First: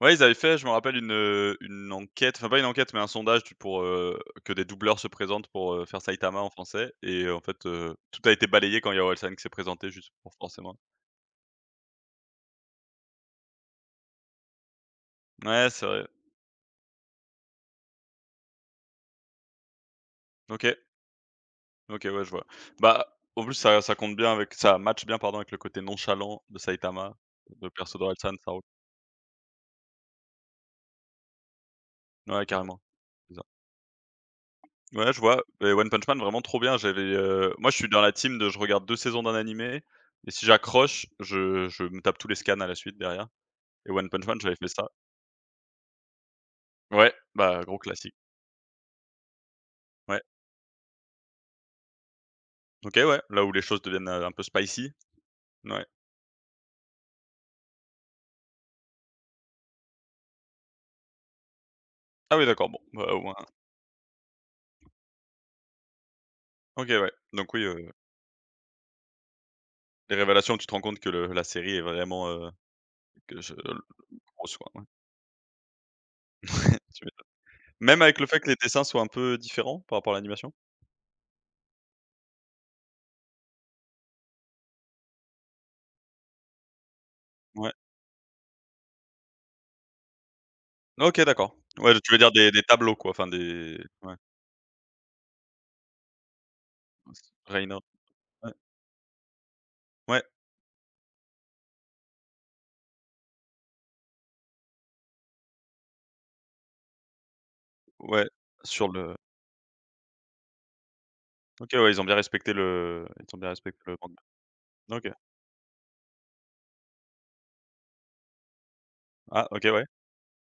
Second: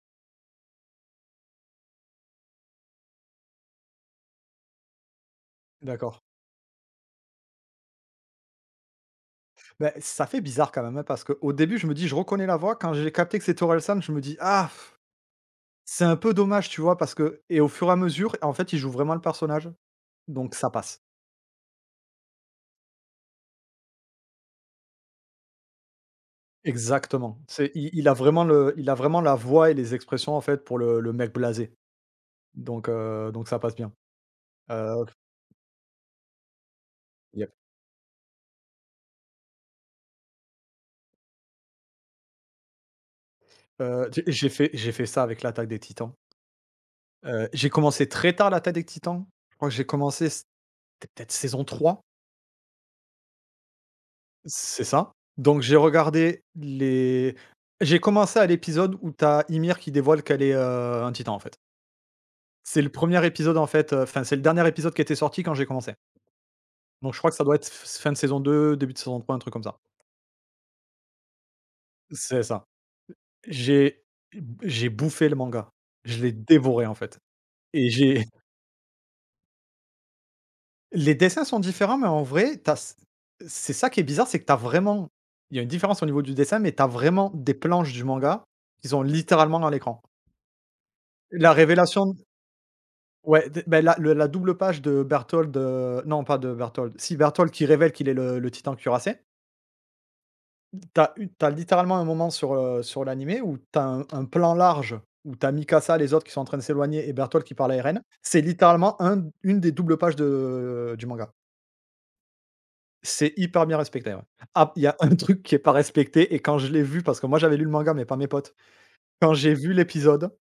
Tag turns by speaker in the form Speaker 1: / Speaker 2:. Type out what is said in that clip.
Speaker 1: Ouais, ils avaient fait, je me rappelle, une, heu, une enquête, enfin, pas une enquête mais un sondage, tu pour, heu, que des doubleurs se présentent pour, heu, faire
Speaker 2: D'accord.
Speaker 1: Saitama en français et en fait, heu, tout a été balayé quand il y a Orelsan qui s'est présenté
Speaker 2: Ben,
Speaker 1: juste
Speaker 2: ça
Speaker 1: pour
Speaker 2: fait bizarre
Speaker 1: forcément
Speaker 2: quand même, hein, parce qu'au début, je me dis: «Je reconnais la voix» quand j'ai capté que c'était Orelsan, je me dis: «Ah
Speaker 1: Ouais, c'est
Speaker 2: c'est
Speaker 1: vrai.
Speaker 2: un peu dommage», tu vois? Parce que, et au fur et à mesure, en fait, il joue vraiment le personnage, donc ça
Speaker 1: OK.
Speaker 2: passe.
Speaker 1: OK. Ouais, je vois. Bah, en plus, ça ça compte bien avec ça matche bien, pardon, avec le côté nonchalant de Saitama,
Speaker 2: Exactement,
Speaker 1: le
Speaker 2: c'est
Speaker 1: le
Speaker 2: il
Speaker 1: perso
Speaker 2: il a
Speaker 1: d'Orelsan,
Speaker 2: vraiment
Speaker 1: ça re
Speaker 2: le il a vraiment la voix et les expressions, en fait, pour le le mec blasé.
Speaker 1: Ouais, carrément.
Speaker 2: Donc heu,
Speaker 1: Bizarre.
Speaker 2: donc ça passe bien. Heu
Speaker 1: Ouais, je vois, mais One Punch Man, vraiment trop bien. J'avais, heu,
Speaker 2: Yep.
Speaker 1: moi, je suis dans la team de je regarde 2 saisons d'un animé et si j'accroche, je je me tape tous les scans à la suite, derrière et
Speaker 2: Heu,
Speaker 1: One
Speaker 2: tu
Speaker 1: Punch Man,
Speaker 2: j'ai
Speaker 1: j'avais fait
Speaker 2: fait
Speaker 1: ça.
Speaker 2: j'ai fait ça avec l'Attaque des Titans
Speaker 1: Ouais,
Speaker 2: heu,
Speaker 1: bah,
Speaker 2: j'ai
Speaker 1: gros
Speaker 2: commencé
Speaker 1: classique.
Speaker 2: très tard l'Attaque des Titans, je crois que j'ai
Speaker 1: Ouais.
Speaker 2: commencé, c'était peut-être saison 3.
Speaker 1: OK. Ouais, là où les choses deviennent, heu, un peu
Speaker 2: C'est
Speaker 1: spicy.
Speaker 2: ça. Donc
Speaker 1: N
Speaker 2: j'ai
Speaker 1: ouais.
Speaker 2: regardé les j'ai commencé à l'épisode où tu as Ymir qui dévoile qu'elle est, heu, un titan, en fait.
Speaker 1: Ah ouais, d'accord, bon.
Speaker 2: C'est le
Speaker 1: Bah, au
Speaker 2: 1er
Speaker 1: moins
Speaker 2: épisode, en fait, heu, enfin c'est le dernier épisode qui était sorti quand j'ai commencé
Speaker 1: OK.
Speaker 2: donc
Speaker 1: Ouais,
Speaker 2: je crois que ça
Speaker 1: donc
Speaker 2: doit
Speaker 1: oui,
Speaker 2: être
Speaker 1: heu
Speaker 2: f s fin de saison 2, début de saison 3, un truc comme ça.
Speaker 1: Les révélations, tu te rends compte que le la série est vraiment,
Speaker 2: C'est
Speaker 1: heu,
Speaker 2: ça.
Speaker 1: que je l, [unintelligible]
Speaker 2: J'ai b
Speaker 1: ouais.
Speaker 2: j'ai bouffé le manga, je l'ai dévoré, en
Speaker 1: Tu
Speaker 2: fait.
Speaker 1: m'étonnes.
Speaker 2: Et
Speaker 1: Même avec
Speaker 2: j'ai
Speaker 1: le fait que les dessins soient un peu différents par rapport à l'animation?
Speaker 2: Les dessins sont différents mais en vrai, tu as c c'est ça qui est bizarre, c'est que tu as vraiment il y a une différence au niveau du dessin mais tu as vraiment des
Speaker 1: Ouais.
Speaker 2: planches du manga qu'ils ont littéralement dans l'écran.
Speaker 1: OK,
Speaker 2: La
Speaker 1: d'accord. Ouais, de, tu
Speaker 2: révélation
Speaker 1: veux dire, des des tableaux, quoi, enfin,
Speaker 2: Ouais, de beh,
Speaker 1: des
Speaker 2: la le
Speaker 1: ouais.
Speaker 2: la double page de Bertholdt, heu, non pas de Bertholdt,
Speaker 1: Heu,
Speaker 2: si
Speaker 1: c
Speaker 2: Bertholdt qui
Speaker 1: Reina.
Speaker 2: révèle qu'il est le le
Speaker 1: Ouais.
Speaker 2: Titan Cuirassé
Speaker 1: Ouais.
Speaker 2: tu as u tu as, littéralement, un moment sur, heu, sur l'animé où tu as un un plan large où tu as Mikasa, les autres qui sont en train de s'éloigner et Bertholdt qui parle à Eren.
Speaker 1: Ouais,
Speaker 2: C'est
Speaker 1: sur
Speaker 2: littéralement
Speaker 1: le
Speaker 2: 1 d 1 des doubles pages de du manga
Speaker 1: OK, ouais, ils ont bien respecté le
Speaker 2: c'est
Speaker 1: ils ont bien
Speaker 2: hyper bien
Speaker 1: respecté le
Speaker 2: respecté,
Speaker 1: manga.
Speaker 2: ouais. Ah p il y a un
Speaker 1: OK.
Speaker 2: truc qui est pas respecté et quand je l'ai vu, parce que moi, j'avais lu le manga, mais pas mes potes, quand
Speaker 1: Ah
Speaker 2: j'ai
Speaker 1: OK,
Speaker 2: vu
Speaker 1: ouais.
Speaker 2: l'épisode